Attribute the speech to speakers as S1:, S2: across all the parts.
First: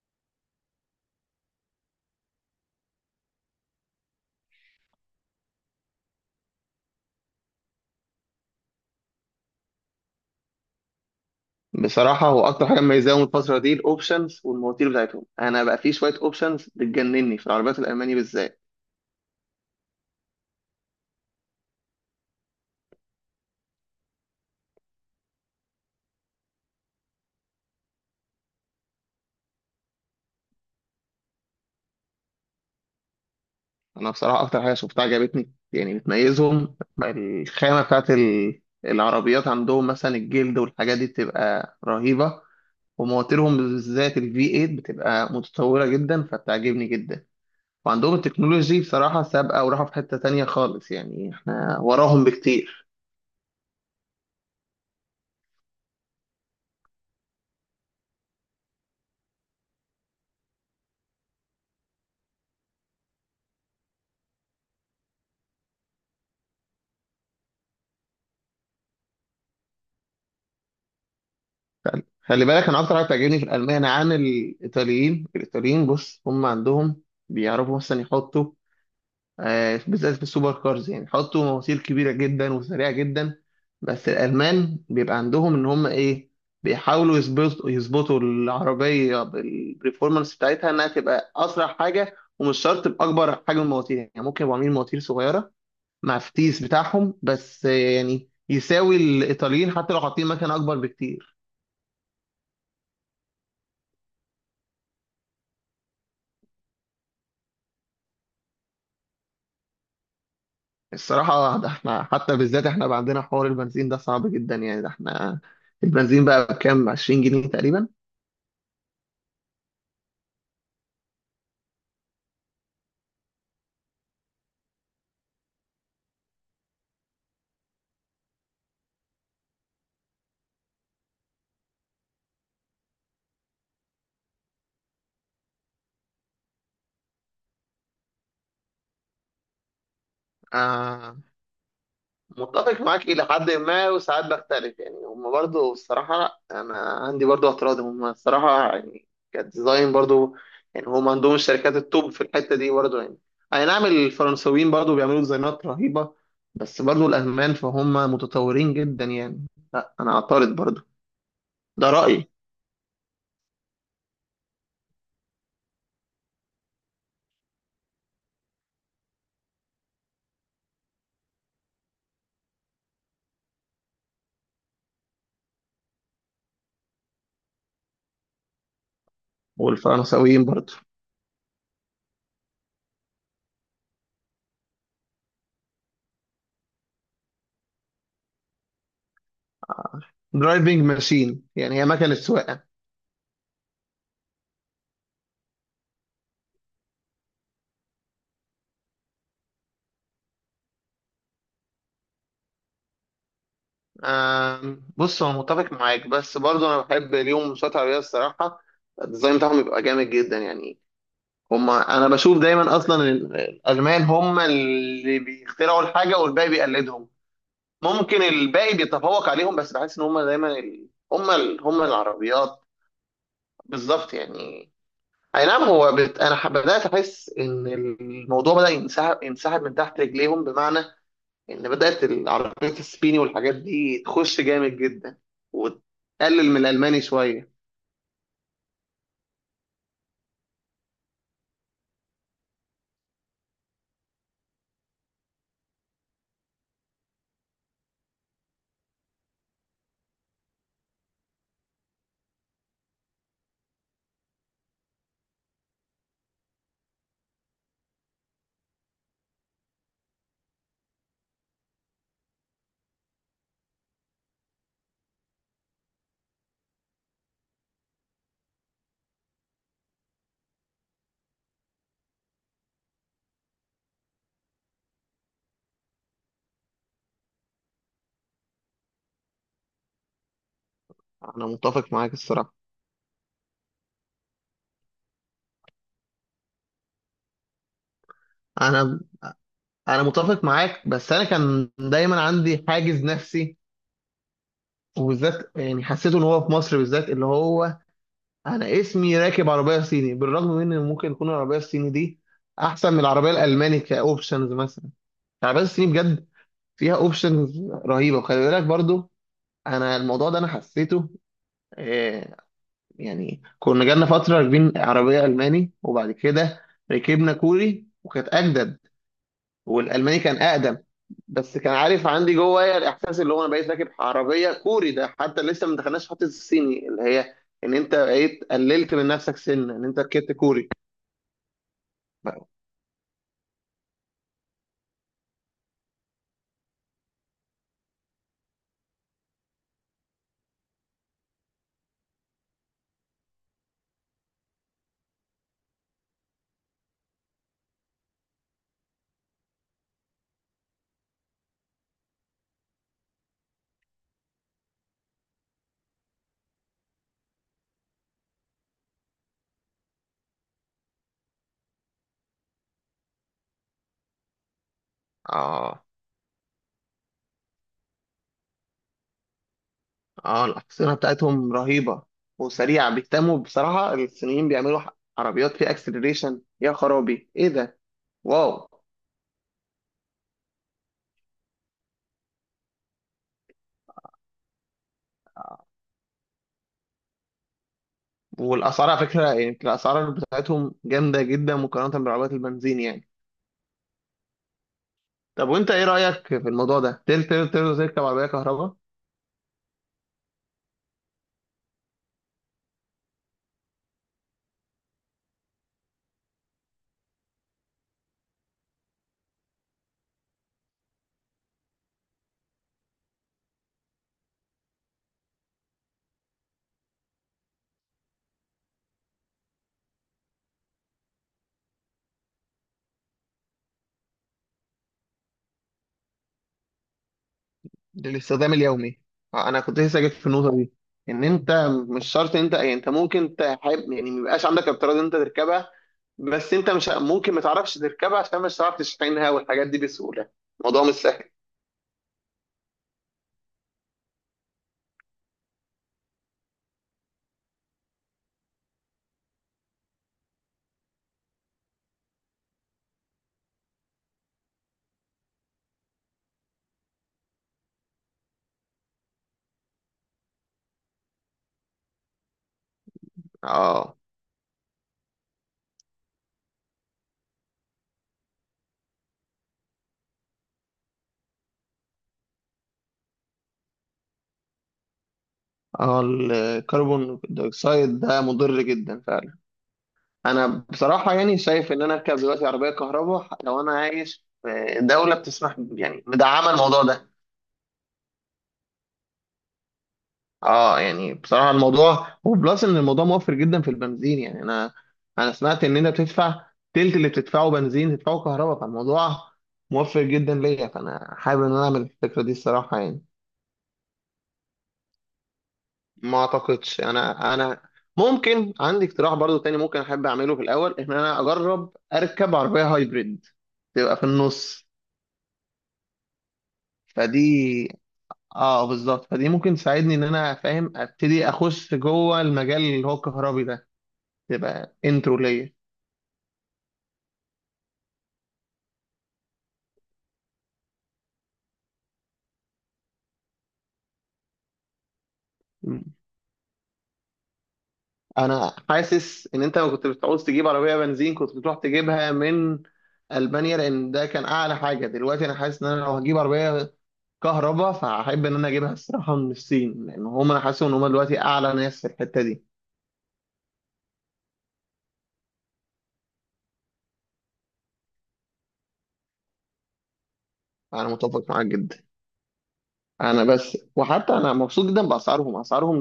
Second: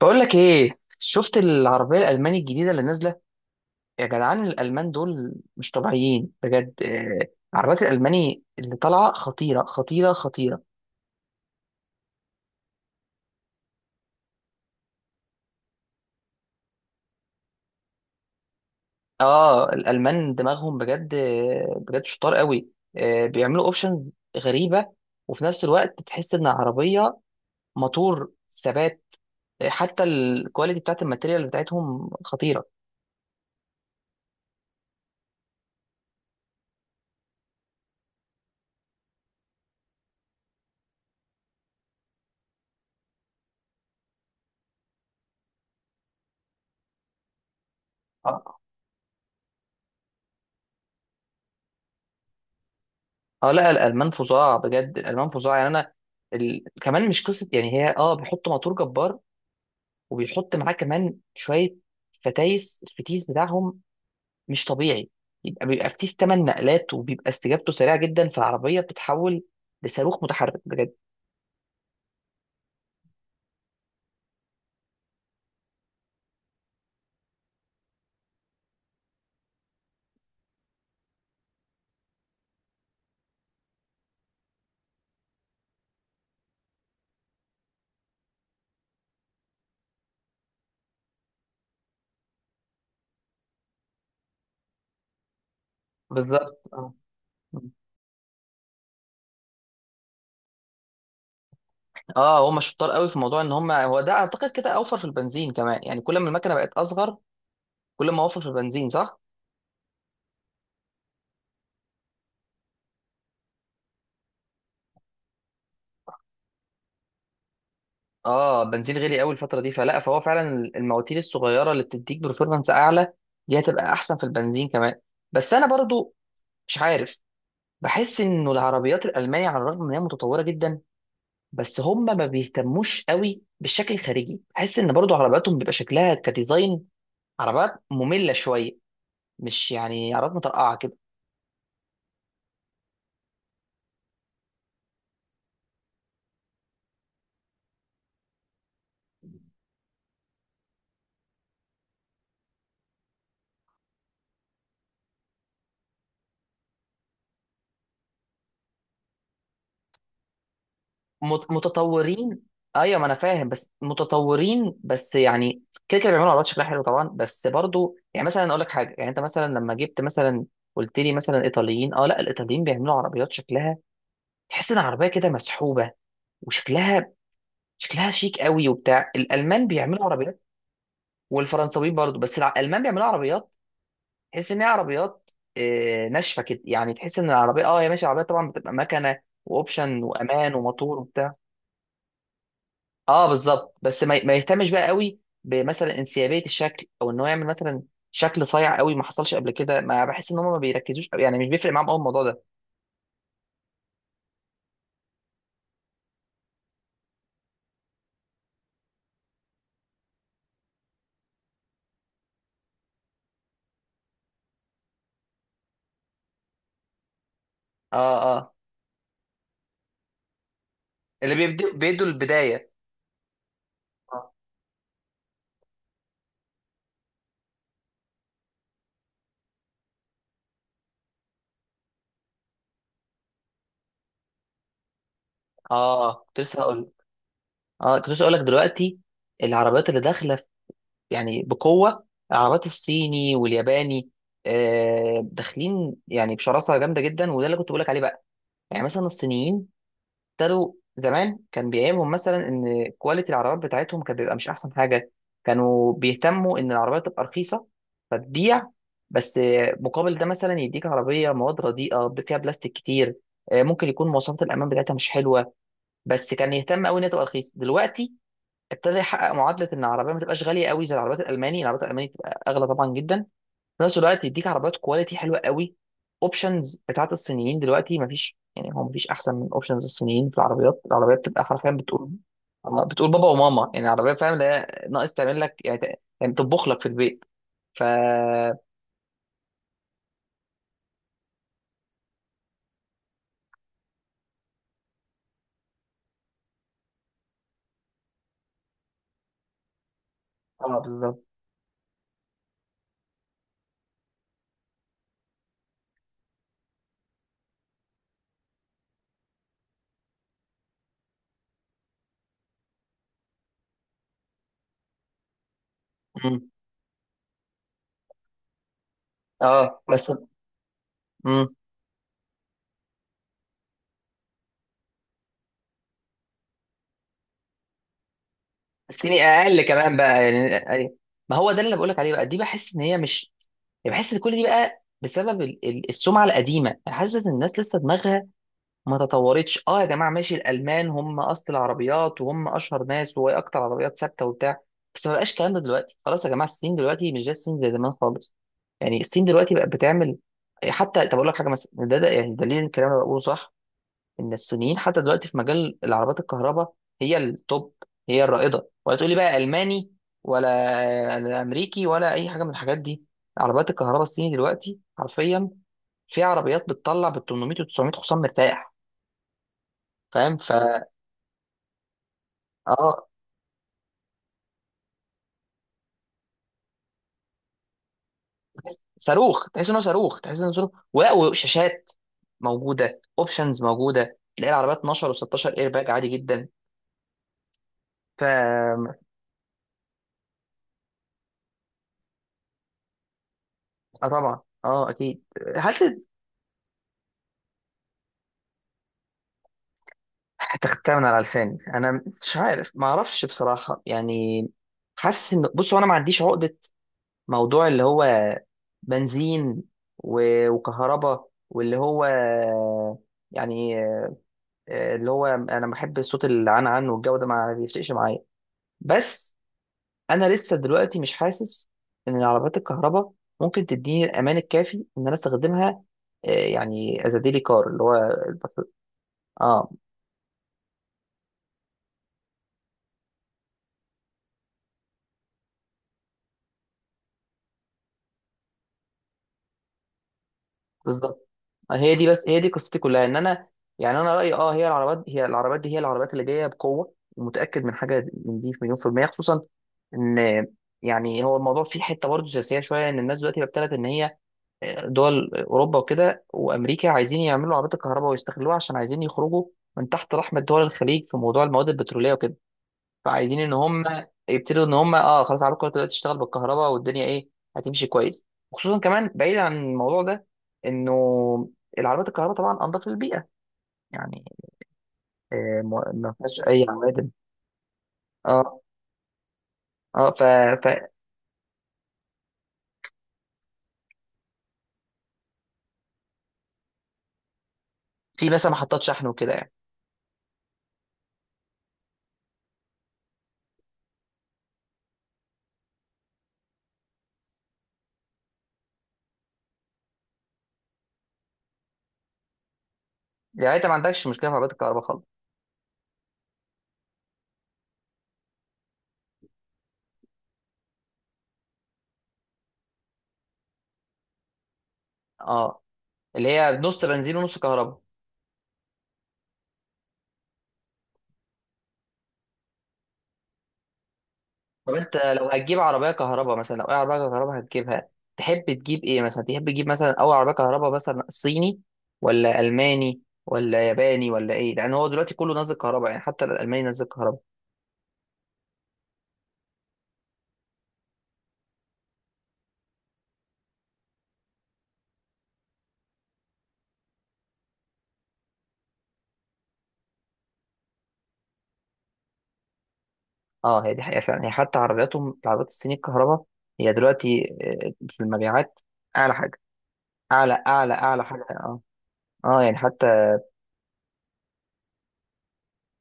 S1: بقول لك ايه، شفت العربيه الالماني الجديده اللي نازله. يا جدعان، الالمان دول مش طبيعيين بجد. عربيات الالماني اللي طالعه خطيره خطيره خطيره.
S2: بصراحة هو أكتر حاجة مميزاهم الفترة دي الأوبشنز والمواتير بتاعتهم، أنا بقى في شوية أوبشنز بتجنني في العربيات الألماني بالذات.
S1: اه الالمان دماغهم بجد. بجد شطار قوي. بيعملوا اوبشنز غريبه. وفي نفس الوقت تحس ان العربيه موتور ثبات. حتى الكواليتي بتاعت الماتيريال بتاعتهم خطيره.
S2: أنا بصراحة أكتر حاجة شفتها عجبتني يعني بتميزهم، الخامة بتاعت العربيات عندهم، مثلا الجلد والحاجات دي بتبقى رهيبة. ومواتيرهم بالذات ال V8 بتبقى متطورة جدا، فبتعجبني جدا. وعندهم
S1: اه.
S2: التكنولوجي بصراحة سابقة وراحة في حتة تانية خالص، يعني إحنا وراهم بكتير.
S1: لا، الالمان فظاع بجد، الالمان فظاع. يعني انا كمان مش قصه، يعني هي بيحطوا موتور جبار. وبيحط معاه كمان شويه الفتيس بتاعهم مش طبيعي. يبقى فتيس 8 نقلات، وبيبقى استجابته سريعه جدا، فالعربيه بتتحول لصاروخ متحرك بجد.
S2: خلي بالك انا اكتر حاجه بتعجبني في الالمان عن الايطاليين، الايطاليين بص هم عندهم بيعرفوا مثلا يحطوا بالذات في السوبر كارز، يعني يحطوا مواسير كبيره جدا وسريعه جدا. بس الالمان بيبقى عندهم ان هم ايه، بيحاولوا يظبطوا العربيه بالبرفورمانس بتاعتها انها تبقى اسرع حاجه، ومش شرط باكبر حجم المواتير، يعني ممكن يبقوا عاملين مواتير صغيره مع الفتيس
S1: بالظبط. اه
S2: بتاعهم بس. يعني يساوي الايطاليين حتى لو حاطين مكنه اكبر بكتير.
S1: اه هم شطار قوي في موضوع ان هم، هو ده اعتقد كده اوفر في البنزين كمان، يعني كل ما المكنه بقت اصغر كل ما اوفر في البنزين، صح.
S2: الصراحة ده احنا حتى بالذات احنا بقى عندنا حوار البنزين ده صعب جدا، يعني ده احنا البنزين بقى بكام؟ 20 جنيه تقريبا.
S1: اه، بنزين غالي قوي الفتره دي، فلا فهو فعلا المواتير الصغيره اللي بتديك برفورمانس اعلى دي هتبقى احسن في البنزين كمان. بس انا برضو مش عارف، بحس انه العربيات الالمانية على الرغم ان هي متطورة جدا، بس هم ما بيهتموش قوي بالشكل الخارجي. بحس ان برضو عربياتهم بيبقى شكلها كديزاين عربيات مملة شوية، مش يعني عربيات مترقعة كده.
S2: آه متفق معاك إلى حد ما وساعات بختلف يعني. هم برضو الصراحة أنا عندي برضو اعتراض، هم الصراحة يعني كديزاين برضو، يعني هم عندهم الشركات التوب في الحتة دي برضو يعني. أي نعم، الفرنسويين برضو بيعملوا ديزاينات رهيبة، بس برضو الألمان فهم متطورين جدا يعني. لا، أنا أعترض برضو، ده رأيي.
S1: متطورين. ايوه ما انا فاهم، بس متطورين بس، يعني كده كده بيعملوا عربيات شكلها حلو طبعا، بس برضو يعني مثلا اقول لك حاجة، يعني انت مثلا لما جبت مثلا قلت لي مثلا ايطاليين، اه لا، الايطاليين بيعملوا عربيات شكلها تحس ان العربية كده مسحوبة، وشكلها شكلها شيك قوي وبتاع. الالمان بيعملوا عربيات
S2: والفرنسويين برضو.
S1: والفرنساويين برضو، بس الالمان بيعملوا عربيات تحس ان هي عربيات ناشفه كده. يعني تحس ان العربيه هي ماشي، العربيه طبعا بتبقى مكنه واوبشن وامان
S2: درايفنج
S1: وموتور وبتاع.
S2: ماشين، يعني هي مكنة سواقة.
S1: اه بالظبط، بس ما يهتمش بقى قوي بمثلا انسيابيه الشكل، او ان هو يعمل مثلا شكل صايع قوي ما حصلش قبل كده. ما بحس ان هم ما بيركزوش قوي، يعني مش بيفرق معاهم قوي الموضوع ده.
S2: بص أنا متفق معاك، بس برضه أنا بحب اليوم مسابقات العربية الصراحة. الديزاين بتاعهم بيبقى جامد جدا يعني. هما أنا بشوف دايما أصلا الألمان هما اللي بيخترعوا الحاجة والباقي بيقلدهم.
S1: اه.
S2: ممكن الباقي بيتفوق عليهم، بس بحس إن هما دايما ال...
S1: اللي
S2: هما ال...
S1: بيبدوا
S2: هما
S1: بيدوا
S2: العربيات.
S1: البدايه.
S2: بالظبط يعني. أي نعم هو أنا بدأت أحس إن الموضوع بدأ ينسحب من تحت رجليهم، بمعنى ان بدات العربيات الصيني والحاجات دي تخش جامد جدا
S1: اه كنت
S2: وتقلل من
S1: لسه هقول
S2: الالماني شويه.
S1: اه كنت لسه هقول لك دلوقتي العربيات اللي داخله يعني بقوة، العربيات الصيني والياباني داخلين يعني بشراسة جامدة جدا، وده اللي كنت بقولك عليه بقى. يعني مثلا الصينيين ابتدوا زمان كان بيعيبهم مثلا ان كواليتي العربيات بتاعتهم كان بيبقى مش احسن حاجة. كانوا بيهتموا ان العربية تبقى رخيصة فتبيع، بس مقابل ده مثلا يديك عربية مواد رديئة فيها بلاستيك كتير. ممكن يكون مواصفات الأمان بتاعتها مش حلوة. بس كان يهتم قوي إن هي تبقى رخيصة. دلوقتي ابتدى يحقق معادله ان العربيه ما تبقاش غاليه قوي زي العربيات الالماني. العربيات الالماني تبقى اغلى طبعا جدا، في نفس الوقت يديك عربيات كواليتي حلوه قوي. اوبشنز بتاعت الصينيين دلوقتي ما فيش، يعني هو ما فيش احسن من اوبشنز الصينيين في العربيات. العربيات بتبقى
S2: انا
S1: حرفيا
S2: متفق
S1: بتقول
S2: معاك الصراحه.
S1: بتقول بابا وماما، يعني العربيه فاهم اللي هي ناقص تعمل لك، يعني يعني تطبخ لك في البيت. ف اه
S2: انا انا متفق معاك، بس انا كان دايما عندي حاجز نفسي، وبالذات يعني حسيته ان هو في مصر بالذات اللي هو انا اسمي راكب عربيه صيني، بالرغم من ان ممكن
S1: بالظبط.
S2: يكون العربيه الصيني دي احسن من العربيه الالماني كاوبشنز مثلا. العربيه الصيني بجد فيها اوبشنز رهيبه. وخلي بالك برضو انا الموضوع ده انا حسيته. آه، يعني كنا جالنا فترة راكبين عربية ألماني، وبعد
S1: مم.
S2: كده ركبنا كوري وكانت أجدد،
S1: اه بس.
S2: والألماني كان أقدم.
S1: مم.
S2: بس كان عارف عندي جوايا الإحساس اللي هو أنا بقيت راكب عربية كوري، ده حتى لسه ما دخلناش في حتة الصيني اللي هي إن أنت بقيت قللت من
S1: الصيني
S2: نفسك
S1: اقل
S2: سن إن
S1: كمان
S2: أنت
S1: بقى،
S2: ركبت
S1: يعني
S2: كوري.
S1: يعني- ما هو ده اللي بقولك عليه بقى. دي بحس ان هي مش، يعني بحس ان كل دي بقى بسبب السمعه القديمه. انا حاسس ان الناس لسه دماغها ما تطورتش. اه يا جماعه، ماشي الالمان هم اصل العربيات وهم اشهر ناس وهي اكتر عربيات ثابته وبتاع، بس ما بقاش الكلام ده دلوقتي. خلاص يا جماعه، الصين دلوقتي مش زي الصين زي زمان خالص. يعني الصين دلوقتي بقت بتعمل، حتى طب اقول لك حاجه مثلا، ده يعني دليل الكلام اللي أنا بقوله صح. ان الصينيين حتى دلوقتي في مجال العربيات الكهرباء هي التوب، هي الرائده، ولا تقولي بقى الماني ولا امريكي ولا اي حاجه من الحاجات دي. عربيات الكهرباء الصيني دلوقتي حرفيا
S2: آه.
S1: في عربيات بتطلع بال 800 و 900 حصان مرتاح. فاهم؟
S2: آه،
S1: ف
S2: الأحصنة بتاعتهم رهيبة وسريعة،
S1: اه
S2: بيهتموا بصراحة الصينيين، بيعملوا عربيات فيها أكسلريشن. يا خرابي إيه ده! واو!
S1: صاروخ، تحس انه صاروخ تحس انه صاروخ، ولا وشاشات موجوده، اوبشنز موجوده، تلاقي العربيات 12 و16 اير باج عادي جدا. ف
S2: والاسعار
S1: اه
S2: على فكره يعني الاسعار بتاعتهم جامده جدا مقارنه بعربيات البنزين يعني.
S1: طبعا اه اكيد.
S2: طب وانت ايه
S1: هل
S2: رايك في الموضوع ده؟ تقدر تركب عربيه كهرباء
S1: هتختها من على لساني؟ انا مش عارف، ما اعرفش بصراحه. يعني حاسس ان، بص هو انا ما عنديش عقده موضوع اللي هو بنزين وكهرباء واللي هو يعني اللي هو انا بحب صوت العن عن والجو ده ما بيفرقش معايا. بس انا لسه دلوقتي مش حاسس ان العربيات الكهرباء ممكن تديني الامان الكافي ان انا استخدمها. يعني از ديلي كار، اللي هو
S2: للاستخدام
S1: البطل.
S2: اليومي؟ انا
S1: اه
S2: كنت لسه جيت في النقطه دي، ان انت مش شرط انت، يعني انت ممكن تحب يعني ما يبقاش عندك اضطرار ان انت تركبها، بس انت مش ممكن ما تعرفش تركبها عشان مش هتعرف تشحنها والحاجات دي بسهوله، الموضوع مش سهل.
S1: بالظبط. هي دي بس هي دي قصتي كلها، ان انا يعني انا رايي اه هي العربات، هي العربات دي، هي العربات اللي جايه بقوه، ومتاكد من حاجه من دي في مليون في الميه. خصوصا ان يعني، هو الموضوع فيه حته برضه سياسيه شويه، ان الناس دلوقتي ابتدت ان هي دول اوروبا وكده وامريكا عايزين يعملوا عربيات الكهرباء ويستغلوها، عشان عايزين يخرجوا من تحت رحمه دول الخليج في موضوع المواد البتروليه وكده. فعايزين ان هم
S2: اه.
S1: يبتدوا ان هم اه خلاص عربكم دلوقتي تشتغل بالكهرباء، والدنيا ايه هتمشي كويس. وخصوصا كمان بعيد عن الموضوع ده، انه العربيات الكهرباء طبعا انضف للبيئه، يعني ما
S2: اه
S1: ما فيهاش اي عوادم.
S2: الكربون دايوكسيد ده
S1: اه
S2: مضر جدا فعلا.
S1: اه ف...
S2: انا بصراحه يعني شايف ان انا اركب دلوقتي عربيه كهرباء لو انا عايش في دوله بتسمح يعني، مدعمه الموضوع ده.
S1: ففي مثلا محطات شحن وكده يعني.
S2: اه يعني بصراحه الموضوع وبلس ان الموضوع موفر جدا في البنزين، يعني انا سمعت ان انت بتدفع تلت اللي بتدفعه بنزين تدفعه كهرباء، فالموضوع موفر جدا ليا، فانا حابب ان انا اعمل الفكره دي الصراحه يعني.
S1: يعني انت ما عندكش مشكله في عربيات الكهرباء خالص؟
S2: ما اعتقدش. انا ممكن عندي اقتراح برضو تاني، ممكن احب اعمله في الاول، ان انا اجرب اركب عربيه هايبريد تبقى في النص.
S1: اه اللي هي نص بنزين
S2: فدي
S1: ونص كهرباء.
S2: اه بالظبط، فدي ممكن تساعدني ان انا فاهم ابتدي اخش جوه المجال اللي هو الكهربي ده،
S1: طب
S2: تبقى
S1: انت
S2: انترو
S1: لو
S2: ليا.
S1: هتجيب عربيه كهرباء مثلا، لو اي عربيه كهرباء هتجيبها، تحب تجيب ايه؟ مثلا تحب تجيب مثلا اول عربيه كهرباء مثلا صيني ولا الماني ولا ياباني ولا ايه؟ لان هو دلوقتي كله نازل
S2: مم.
S1: كهرباء، يعني حتى الالماني نازل كهرباء.
S2: انا حاسس ان انت لو كنت بتعوز تجيب عربيه بنزين كنت بتروح تجيبها من المانيا، لان ده كان اعلى حاجه. دلوقتي انا حاسس ان انا لو هجيب عربيه كهرباء فهحب ان انا اجيبها الصراحه من الصين، لان هم انا حاسس ان هم دلوقتي اعلى ناس في الحته دي.
S1: اه هي دي حقيقه فعلا. هي حتى عربياتهم، العربيات الصيني الكهرباء هي دلوقتي في المبيعات اعلى حاجه. اعلى اعلى
S2: انا
S1: اعلى حاجه.
S2: متفق معاك
S1: اه
S2: جدا.
S1: اه يعني حتى
S2: انا بس وحتى انا مبسوط جدا باسعارهم، اسعارهم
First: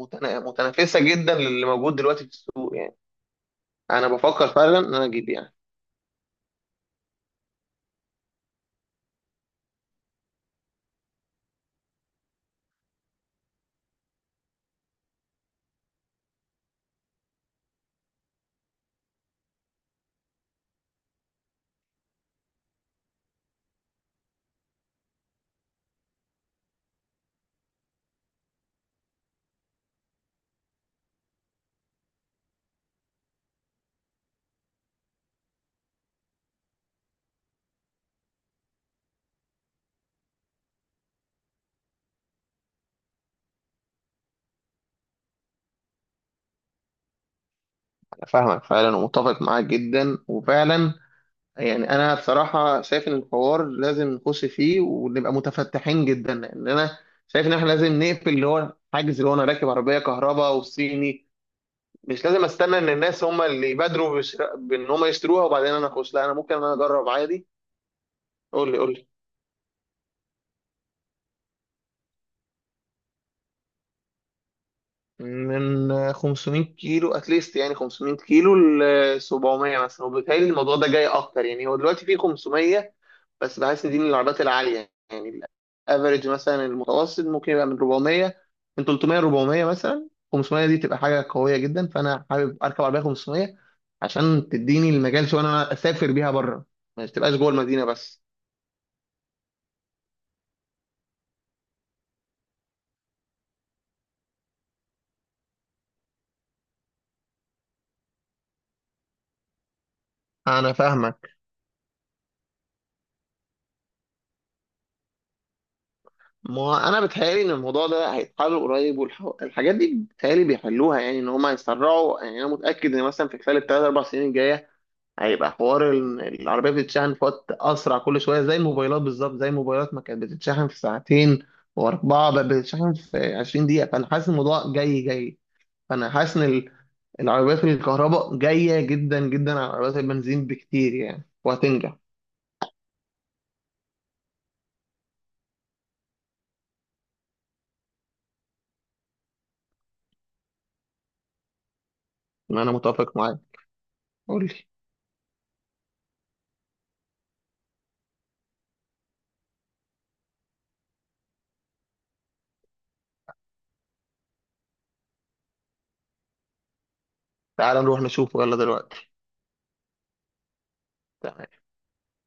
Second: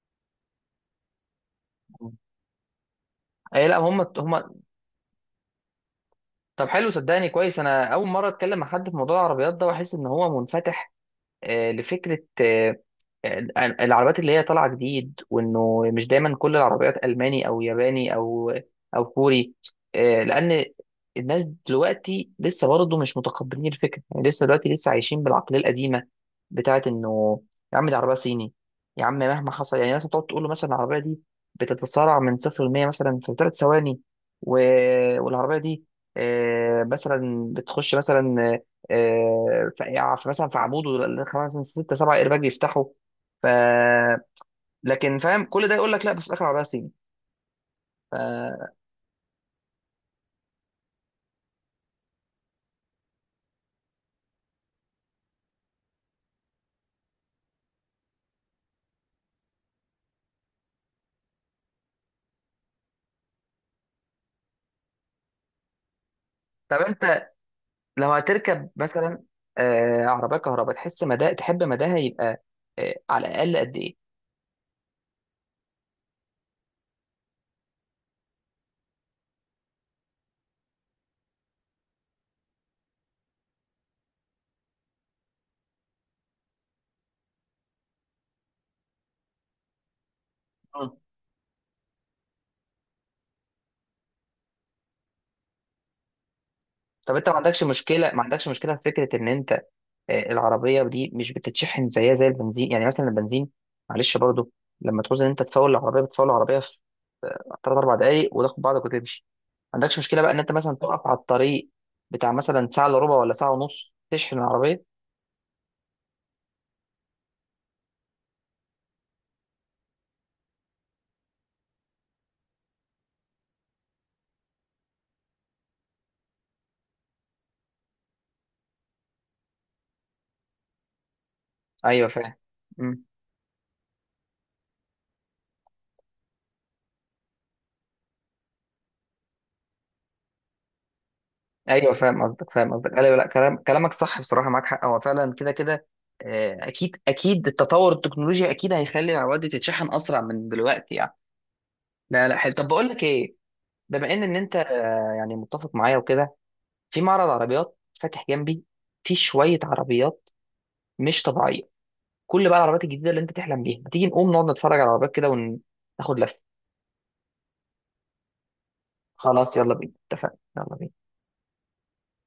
S2: متنافسه جدا للي موجود دلوقتي في السوق يعني.
S1: اي لا، هم
S2: انا
S1: هم.
S2: بفكر فعلا ان انا اجيب يعني.
S1: طب حلو، صدقني كويس انا اول مره اتكلم مع حد في موضوع العربيات ده واحس ان هو منفتح لفكره آه، العربيات اللي هي طالعه جديد، وانه مش دايما كل العربيات الماني او ياباني او او كوري لان الناس دلوقتي لسه برضه مش متقبلين الفكره، يعني لسه دلوقتي لسه عايشين بالعقليه القديمه بتاعت انه يا عم دي عربيه صيني، يا عم مهما حصل. يعني مثلا تقعد تقول له مثلا العربيه دي بتتسارع من صفر ل 100 مثلا في 3 ثواني، و... والعربيه دي مثلا بتخش مثلا في مثلا في عموده 5 6 7 ايرباج يفتحوا، ف لكن فاهم كل ده يقول لك لا، بس في الاخر عربيه صيني. ف...
S2: انا فاهمك فعلا ومتفق معاك جدا وفعلا. يعني انا بصراحه شايف ان الحوار لازم نخش فيه ونبقى متفتحين جدا، لان انا شايف ان احنا لازم نقفل اللي هو حاجز اللي هو انا راكب عربيه كهرباء وصيني. مش لازم استنى ان الناس هم اللي يبادروا بان هم يشتروها وبعدين انا اخش، لا انا ممكن انا
S1: طب
S2: اجرب
S1: انت
S2: عادي.
S1: لو هتركب
S2: قول لي قول لي.
S1: مثلا عربيه كهرباء، تحس مدى تحب مداها يبقى على الاقل قد ايه؟
S2: من 500 كيلو اتليست، يعني 500 كيلو ل 700 مثلا، وبالتالي الموضوع ده جاي اكتر. يعني هو دلوقتي في 500 بس، بحس دي من العربيات العالية يعني. الافريج مثلا المتوسط ممكن يبقى من 400، من 300 400 مثلا، 500 دي
S1: مم.
S2: تبقى حاجة قوية جدا، فأنا حابب أركب عربية 500 عشان تديني المجال شوية إن أنا أسافر بيها بره، ما
S1: طب انت
S2: تبقاش
S1: ما
S2: جوه
S1: عندكش
S2: المدينة
S1: مشكله، ما
S2: بس.
S1: عندكش مشكله في فكره ان انت العربيه دي مش بتتشحن زيها زي البنزين، يعني مثلا البنزين، معلش برضه، لما تعوز ان انت تفول العربيه بتفول العربيه 3 4 دقايق وتاخد بعضك وتمشي. ما عندكش مشكله بقى ان انت
S2: أنا
S1: مثلا تقف على
S2: فاهمك.
S1: الطريق بتاع مثلا ساعه الا ربع ولا ساعه ونص تشحن العربيه؟
S2: ما أنا بتهيألي إن الموضوع ده هيتحل قريب والحاجات دي بتهيألي بيحلوها، يعني إن هما يسرعوا. يعني أنا متأكد إن مثلا في خلال التلات أربع سنين الجاية هيبقى حوار العربية بتتشحن في وقت أسرع كل شوية، زي الموبايلات بالظبط، زي الموبايلات ما كانت بتتشحن في ساعتين
S1: ايوه
S2: وأربعة
S1: فاهم.
S2: بقت بتتشحن
S1: مم.
S2: في 20 دقيقة، فأنا حاسس الموضوع جاي جاي. فأنا حاسس إن العربيات الكهرباء جاية جدا جدا على عربيات البنزين بكتير يعني،
S1: ايوه
S2: وهتنجح.
S1: فاهم قصدك فاهم قصدك ايوه. لا كلام كلامك صح بصراحه، معاك حق، هو فعلا كده كده اكيد اكيد. التطور التكنولوجي اكيد هيخلي العربيات دي تتشحن اسرع من دلوقتي يعني. لا لا حلو، طب
S2: أنا
S1: بقول لك
S2: متفق
S1: ايه،
S2: معاك.
S1: بما ان
S2: قول
S1: انت
S2: لي.
S1: يعني متفق معايا وكده، في معرض عربيات فاتح جنبي، في شويه عربيات مش طبيعيه، كل بقى العربيات الجديده اللي انت تحلم بيها، ما تيجي نقوم نقعد نتفرج على العربيات كده وناخد لفه؟
S2: تعال نروح نشوفه يلا دلوقتي.
S1: خلاص يلا بينا اتفقنا، يلا بينا.
S2: تمام.